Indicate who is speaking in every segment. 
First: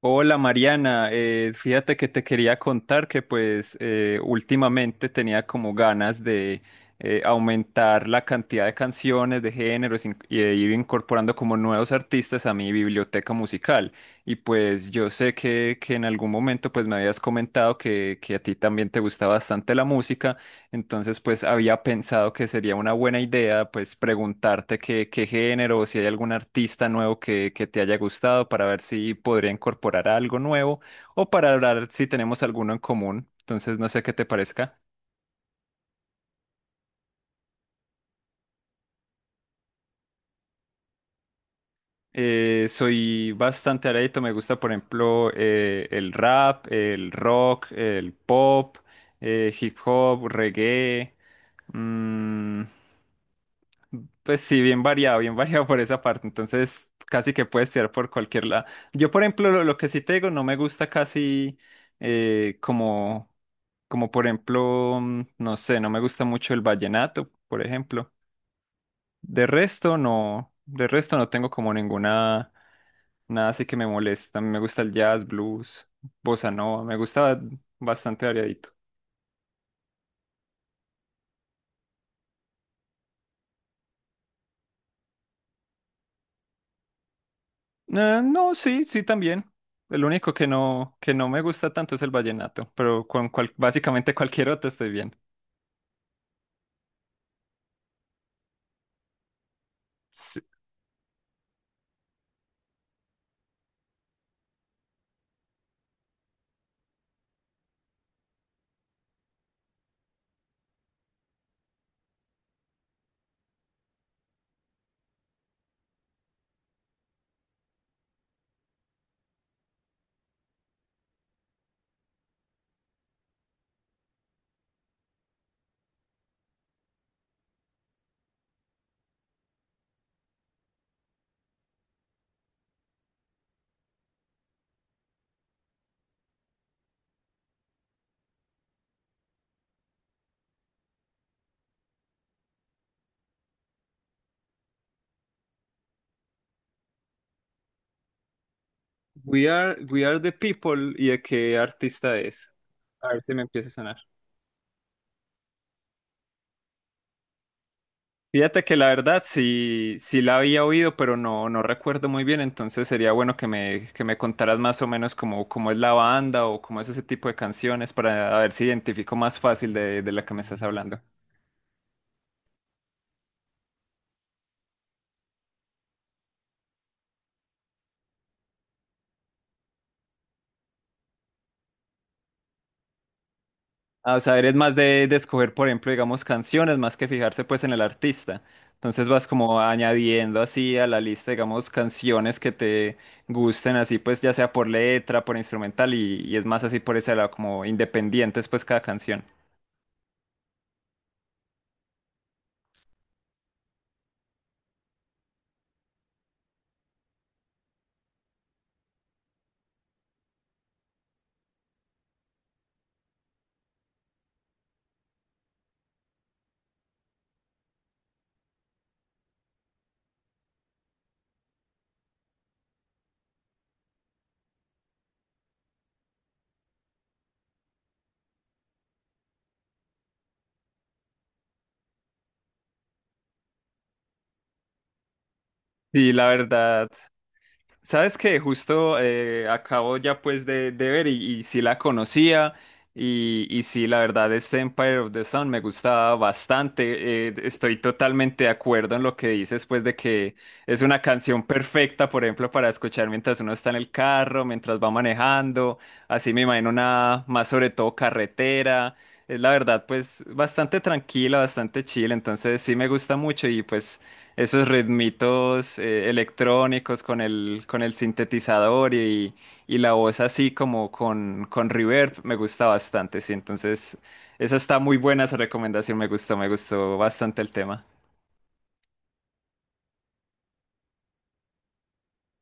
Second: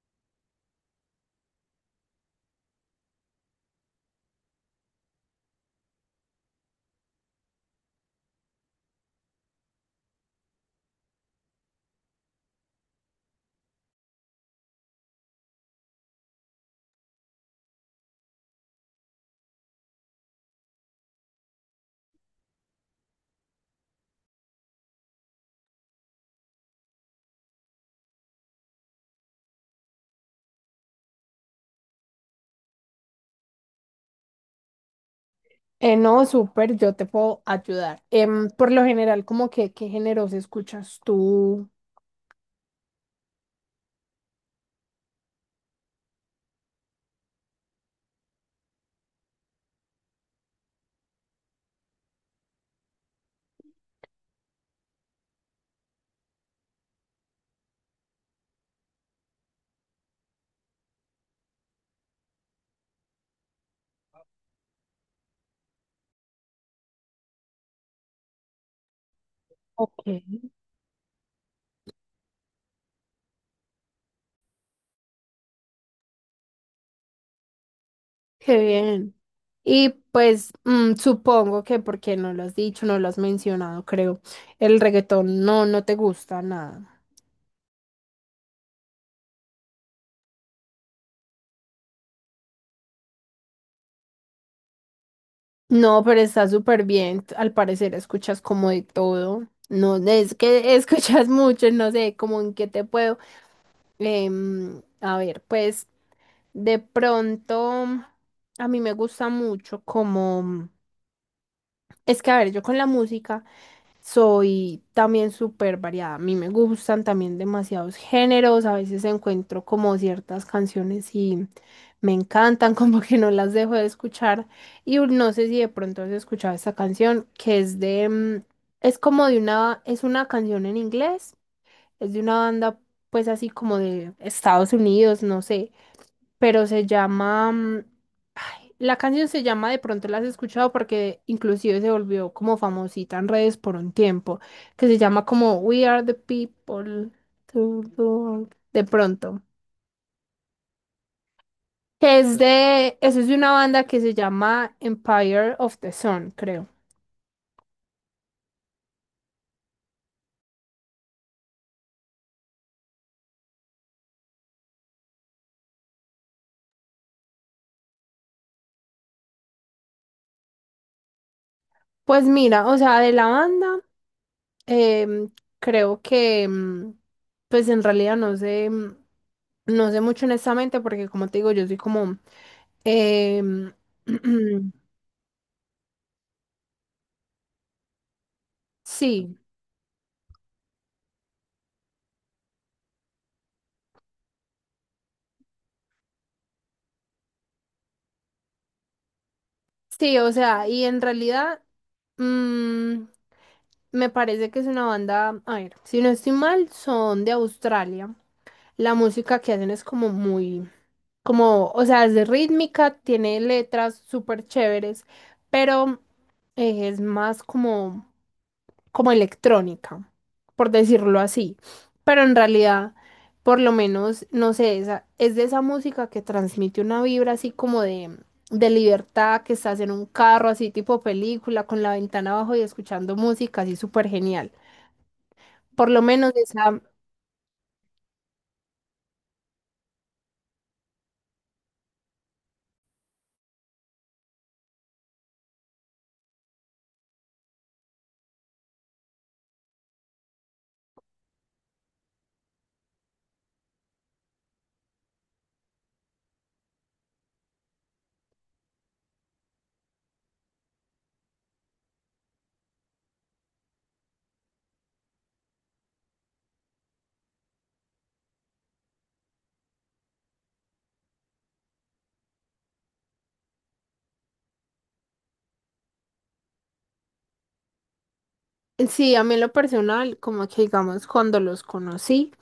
Speaker 1: Hola Mariana, fíjate que te quería contar que pues, últimamente tenía como ganas de aumentar la cantidad de canciones, de géneros y de ir incorporando como nuevos artistas a mi biblioteca musical. Y pues yo sé que en algún momento pues me habías comentado que a ti también te gusta bastante la música. Entonces, pues había pensado que sería una buena idea, pues preguntarte qué género o si hay algún artista nuevo que te haya gustado para ver si podría incorporar algo nuevo o para hablar si tenemos alguno en común. Entonces, no sé qué te parezca.
Speaker 2: No, súper, yo te puedo ayudar. Por lo general, como que, ¿qué géneros escuchas tú?
Speaker 1: Soy bastante arédito, me gusta, por ejemplo, el rap, el rock, el pop, hip hop, reggae. Mm, Pues sí, bien variado, bien variado por esa parte. Entonces, casi que puedes tirar por cualquier lado. Yo, por ejemplo, lo que sí te digo, no me gusta casi como, como por ejemplo, no sé, no me gusta mucho el vallenato, por ejemplo.
Speaker 2: Ok.
Speaker 1: De resto no tengo como ninguna, nada así que me molesta. Me gusta el jazz, blues, bossa nova, me gusta bastante
Speaker 2: Qué
Speaker 1: variadito.
Speaker 2: bien. Y pues supongo que porque no lo has dicho, no lo has mencionado, creo. El reggaetón no, no te gusta nada.
Speaker 1: No, sí, sí también. El único que no me gusta tanto es el vallenato, pero con básicamente cualquier otro estoy bien.
Speaker 2: No, pero está súper bien. Al parecer escuchas como de todo. No, es
Speaker 1: Sí.
Speaker 2: que escuchas mucho, no sé, como en qué te puedo. A ver, pues de pronto a mí me gusta mucho. Como... Es que, a ver, yo con la música soy también súper variada. A mí me gustan también demasiados géneros. A veces encuentro como ciertas canciones y me encantan, como que no las dejo de escuchar. Y no sé si de pronto has escuchado esta canción. Que es de... mm, Es como de una... Es una canción en inglés. Es de una banda, pues así como de Estados Unidos, no sé. Pero se llama. La canción se llama. De pronto la has escuchado porque inclusive se volvió como famosita en redes por un tiempo. Que se llama como We Are the People to the World. De pronto.
Speaker 1: We are the people y de qué artista
Speaker 2: Que es
Speaker 1: es.
Speaker 2: de.
Speaker 1: A
Speaker 2: Eso
Speaker 1: ver
Speaker 2: es
Speaker 1: si
Speaker 2: de
Speaker 1: me
Speaker 2: una
Speaker 1: empieza a
Speaker 2: banda
Speaker 1: sonar.
Speaker 2: que se llama Empire of the Sun, creo.
Speaker 1: Fíjate que la verdad sí, sí la había oído, pero no, no recuerdo muy bien, entonces sería bueno que me contaras más o menos cómo, cómo es la banda o cómo es ese tipo de canciones para a ver si identifico más fácil de la que me estás hablando.
Speaker 2: Pues mira, o sea, de la banda, em, creo que, pues en realidad no sé, no sé mucho honestamente, porque como te digo, yo soy como, em,
Speaker 1: Ah, o sea, eres más de escoger, por ejemplo, digamos, canciones, más que fijarse pues en el artista. Entonces vas
Speaker 2: sí.
Speaker 1: como añadiendo así a la lista, digamos, canciones que te gusten, así pues ya sea por letra, por instrumental y es más así por ese lado, como independientes pues cada canción.
Speaker 2: Sí, o sea, y en realidad mm, me parece que es una banda, a ver, si no estoy mal, son de Australia. La música que hacen es como muy, como, o sea, es de rítmica, tiene letras súper chéveres, pero es más como electrónica, por decirlo así. Pero en realidad, por lo menos, no sé, esa, es de esa música que transmite una vibra así como de libertad, que estás en un carro así tipo película, con la ventana abajo y escuchando música así súper genial. Por lo
Speaker 1: Sí, la
Speaker 2: menos esa,
Speaker 1: verdad. Sabes que justo acabo ya pues de ver y sí la conocía y sí la verdad este Empire of the Sun me gustaba bastante. Estoy totalmente de acuerdo en lo que dices pues de que es una canción perfecta por ejemplo para escuchar mientras uno está en el carro, mientras va manejando, así me imagino una más sobre todo carretera. Es la verdad pues bastante tranquila, bastante chill, entonces sí me gusta mucho y pues esos ritmitos electrónicos con el sintetizador y la voz así como con reverb me gusta bastante, sí. Entonces, esa está muy buena, esa recomendación me gustó bastante el tema.
Speaker 2: sí, a mí en lo personal, como que digamos, cuando los conocí,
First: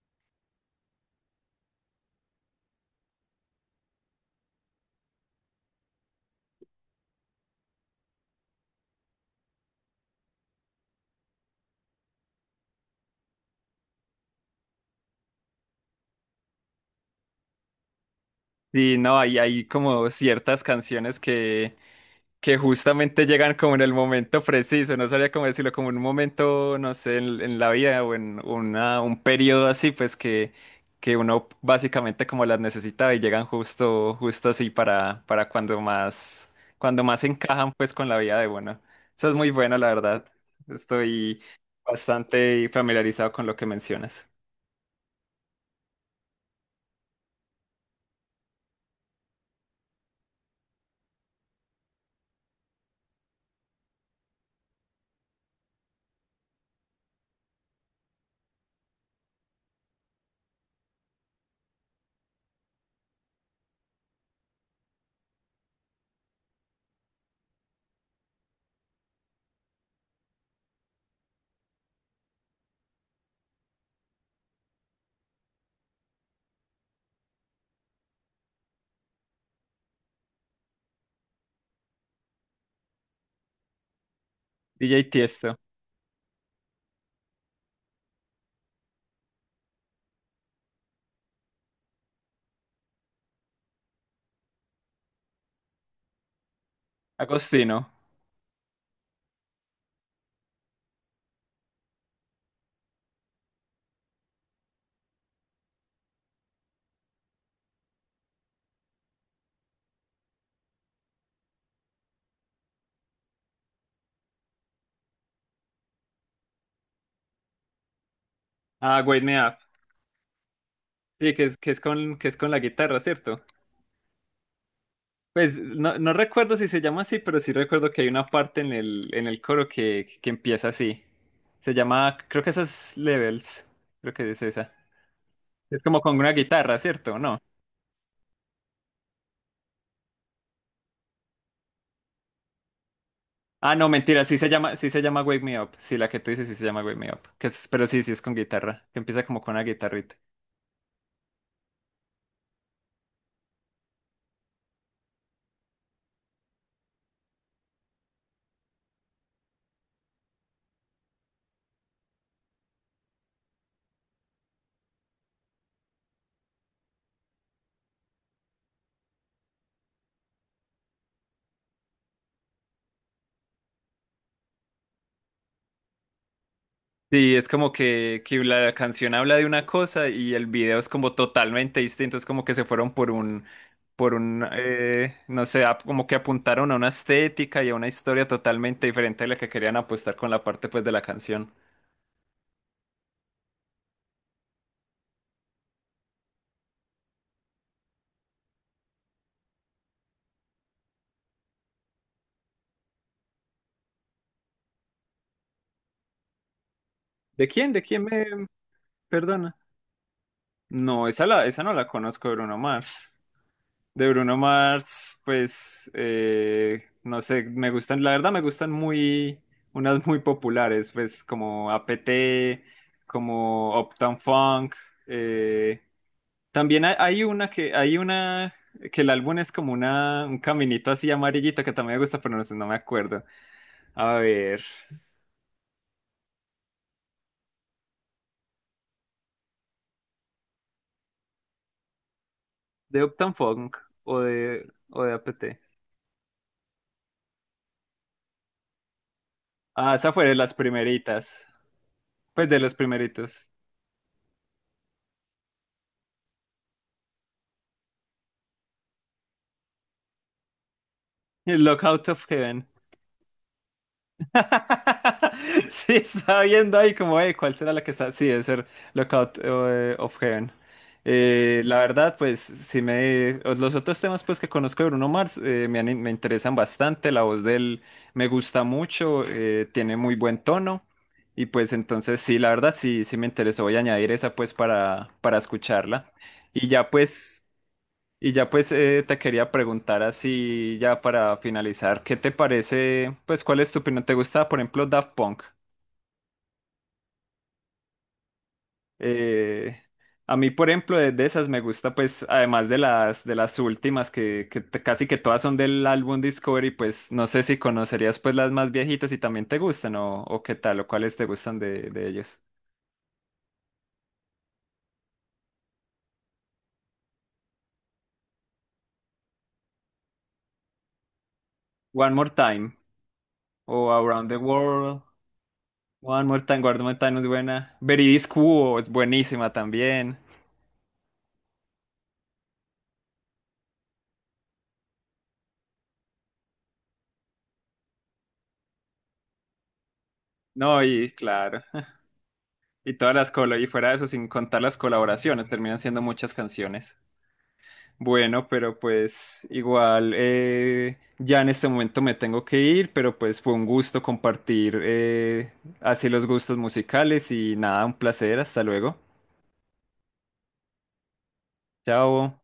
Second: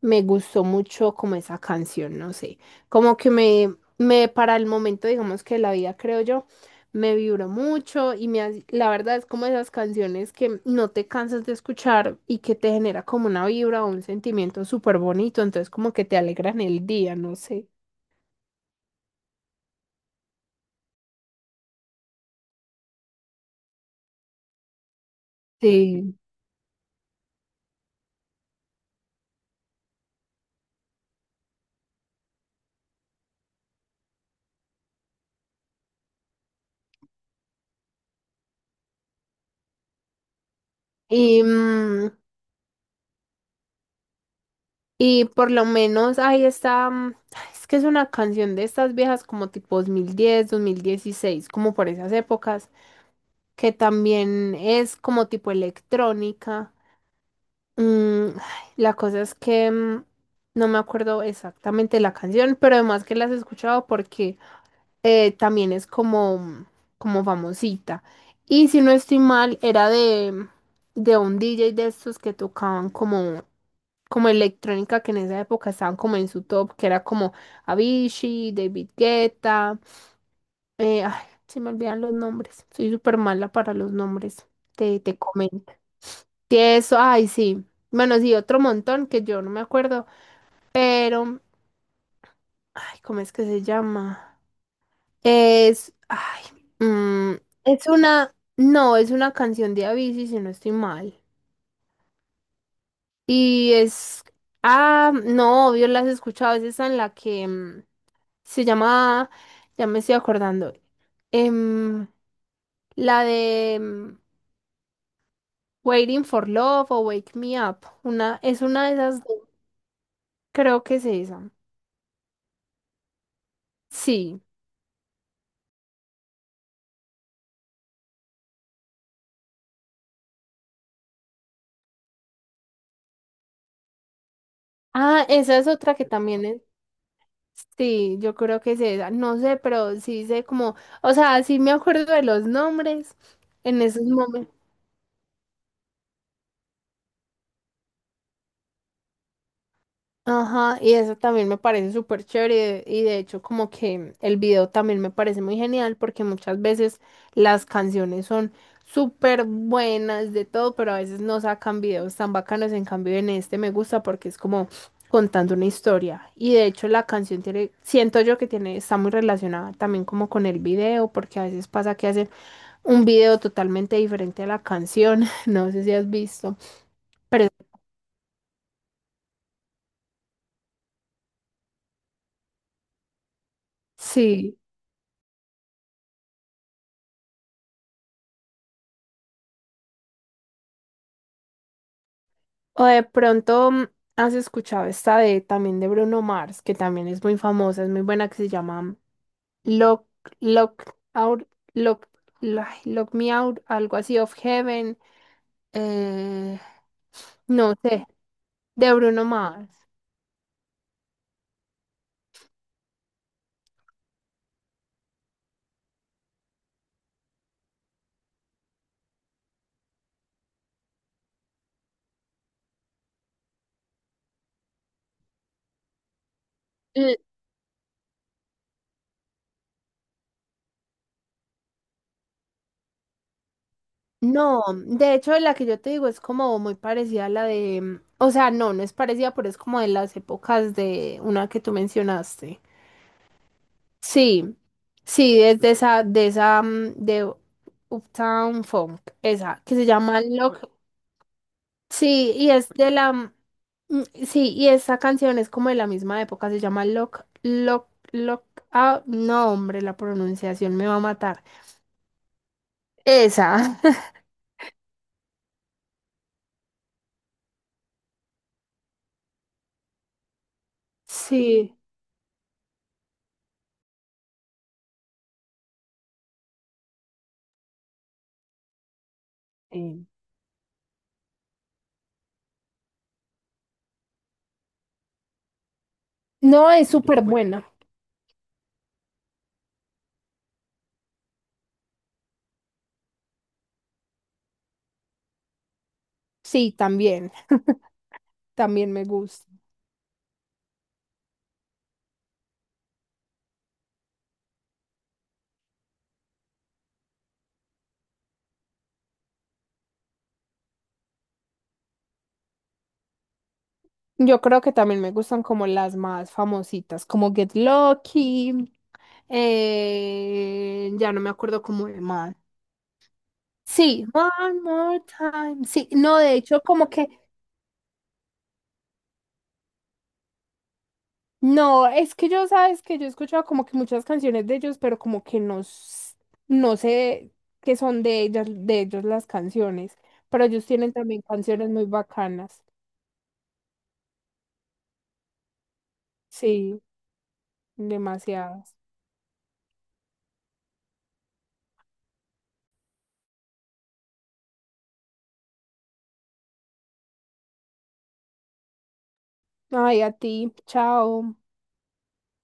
Speaker 2: me gustó mucho como esa canción, no sé, como que me para el momento, digamos que la vida, creo yo, me vibró mucho y la verdad es como esas canciones que no te cansas de escuchar y que te genera como una vibra o un sentimiento súper bonito, entonces como que te alegran el día, no sé.
Speaker 1: Sí, no, hay como ciertas canciones que justamente llegan como en el momento preciso, no sabría cómo decirlo, como en un
Speaker 2: Sí.
Speaker 1: momento, no sé, en la vida o en una, un periodo así, pues que uno básicamente como las necesita y llegan justo, justo así para cuando más encajan pues con la vida de uno. Eso es muy bueno, la verdad. Estoy
Speaker 2: Y, mm,
Speaker 1: bastante familiarizado con lo que mencionas.
Speaker 2: Y por lo menos ahí está, ay, es que es una canción de estas viejas como tipo dos mil diez 2016, como por esas épocas, que también es como tipo electrónica. Ay, la cosa es que no me acuerdo exactamente la canción, pero además que las he escuchado porque también es como famosita. Y si no estoy mal, era de un DJ de estos que tocaban como, como electrónica, que en esa época estaban como en su top, que era como Avicii, David Guetta. Ay, se me olvidan los nombres. Soy súper mala para los nombres.
Speaker 1: D
Speaker 2: Te,
Speaker 1: J
Speaker 2: te
Speaker 1: Tiesto,
Speaker 2: comento. Sí, eso, ay, sí. Bueno, sí, otro montón que yo no me acuerdo, pero, ay, ¿cómo es que se llama? Es, ay, mm, es
Speaker 1: Agostino,
Speaker 2: una, no, es una canción de Avicii, si no estoy mal. Y es, ah, no, obvio, la has escuchado, es esa en la que se llama, ya me estoy acordando, em, la de Waiting for Love o Wake Me Up, una, es una de
Speaker 1: ah,
Speaker 2: esas
Speaker 1: Wake Me
Speaker 2: dos,
Speaker 1: Up,
Speaker 2: creo que es
Speaker 1: sí,
Speaker 2: esa.
Speaker 1: que es con la guitarra, ¿cierto?
Speaker 2: Sí.
Speaker 1: Pues no, no recuerdo si se llama así, pero sí recuerdo que hay una parte en el coro que empieza así. Se llama, creo que esas Levels. Creo que es esa.
Speaker 2: Ah, esa es
Speaker 1: Es
Speaker 2: otra
Speaker 1: como
Speaker 2: que
Speaker 1: con una
Speaker 2: también es.
Speaker 1: guitarra, ¿cierto? ¿No?
Speaker 2: Sí, yo creo que es esa, no sé, pero sí sé como, o sea, sí me acuerdo de los nombres
Speaker 1: Ah,
Speaker 2: en
Speaker 1: no,
Speaker 2: esos
Speaker 1: mentira,
Speaker 2: momentos.
Speaker 1: sí se llama Wake Me Up. Sí, la que tú dices sí se llama Wake Me Up. Pero sí, sí es con guitarra. Que empieza como con una guitarrita.
Speaker 2: Ajá, y eso también me parece súper chévere, y de hecho como que el video también me parece muy genial, porque muchas veces las canciones son súper buenas de todo, pero a veces no sacan videos tan bacanos. En cambio, en este me gusta porque es como contando una historia, y de hecho la canción tiene, siento yo que tiene, está muy relacionada también como con el video, porque a veces pasa que hacen un video totalmente diferente a la canción, no sé si has visto,
Speaker 1: Sí, es
Speaker 2: pero
Speaker 1: como que la canción habla de una cosa y el video es como totalmente distinto, es como que se fueron por un,
Speaker 2: sí,
Speaker 1: no sé, como que apuntaron a una estética y a una historia totalmente diferente de la que querían apostar con la parte pues de la canción.
Speaker 2: o de pronto has escuchado esta de también de Bruno Mars, que también es muy famosa, es muy buena, que se llama Lock, Lock Out, Lock, Lock Me Out, algo así, of Heaven, eh,
Speaker 1: ¿De quién?
Speaker 2: no
Speaker 1: ¿De quién
Speaker 2: sé,
Speaker 1: me...
Speaker 2: de Bruno
Speaker 1: Perdona.
Speaker 2: Mars.
Speaker 1: No, esa, la, esa no la conozco, Bruno Mars. De Bruno Mars, pues no sé, me gustan, la verdad me gustan muy, unas muy populares, pues como APT, como Uptown Funk. eh, También hay,
Speaker 2: L-
Speaker 1: hay una, que el álbum es como una, un caminito así amarillito que también me gusta, pero no sé, no me acuerdo. A ver,
Speaker 2: No, de hecho la que yo te digo es como muy parecida a la de, mm, o sea, no, no es parecida, pero es como de las épocas de una que tú mencionaste.
Speaker 1: de Uptown Funk
Speaker 2: Sí,
Speaker 1: o de
Speaker 2: sí,
Speaker 1: APT.
Speaker 2: es de esa, de Uptown Funk, esa, que se
Speaker 1: Ah, esa
Speaker 2: llama
Speaker 1: fue de las
Speaker 2: Lock.
Speaker 1: primeritas,
Speaker 2: Sí,
Speaker 1: pues
Speaker 2: y
Speaker 1: de
Speaker 2: es
Speaker 1: los
Speaker 2: de la,
Speaker 1: primeritos.
Speaker 2: sí, y esa canción es como de la misma época, se llama Lock, Lock, Lock, ah, no, hombre, la pronunciación me va a matar.
Speaker 1: El Lockout of Heaven.
Speaker 2: Esa,
Speaker 1: Sí, estaba viendo ahí como, ¿cuál será la que está? Sí, debe ser Lookout of Heaven.
Speaker 2: sí.
Speaker 1: La verdad, pues, si me... pues, los otros temas, pues, que conozco de Bruno Mars me interesan bastante. La voz de él me gusta mucho, tiene
Speaker 2: Sí.
Speaker 1: muy buen tono. Y pues, entonces, sí, la verdad, sí, sí me interesó. Voy a añadir esa, pues, para escucharla. Y
Speaker 2: No, es
Speaker 1: ya,
Speaker 2: súper
Speaker 1: pues...
Speaker 2: buena.
Speaker 1: Y ya pues te quería preguntar así ya para finalizar, ¿qué te parece? Pues ¿cuál es tu opinión? ¿Te gusta, por ejemplo, Daft Punk?
Speaker 2: Sí, también, también me gusta.
Speaker 1: Eh, a mí, por ejemplo, de esas me gusta pues además de las últimas que casi que todas son del álbum Discovery, pues no sé si conocerías pues las más viejitas y también te gustan o qué tal o cuáles te gustan de ellos.
Speaker 2: Yo creo que también me gustan como las más famositas, como Get Lucky, ya no me acuerdo cómo de
Speaker 1: One More
Speaker 2: más.
Speaker 1: Time o
Speaker 2: Sí,
Speaker 1: Around the
Speaker 2: One More
Speaker 1: World.
Speaker 2: Time. Sí, no,
Speaker 1: One
Speaker 2: de
Speaker 1: More
Speaker 2: hecho,
Speaker 1: Time, One
Speaker 2: como
Speaker 1: More
Speaker 2: que,
Speaker 1: Time es buena. Veridis Quo es buenísima también.
Speaker 2: no, es que yo, sabes que yo he escuchado como que muchas canciones de ellos, pero como que no, no sé qué son de ellas, de ellos las canciones, pero ellos
Speaker 1: No,
Speaker 2: tienen
Speaker 1: y
Speaker 2: también
Speaker 1: claro.
Speaker 2: canciones muy bacanas.
Speaker 1: Y todas las colo y fuera de eso, sin contar las colaboraciones, terminan siendo muchas
Speaker 2: Sí,
Speaker 1: canciones. Bueno,
Speaker 2: demasiadas.
Speaker 1: pero pues igual ya en este momento me tengo que ir, pero pues fue un gusto compartir así los gustos musicales y nada, un placer, hasta luego.
Speaker 2: Ay, a ti, chao.
Speaker 1: Chao.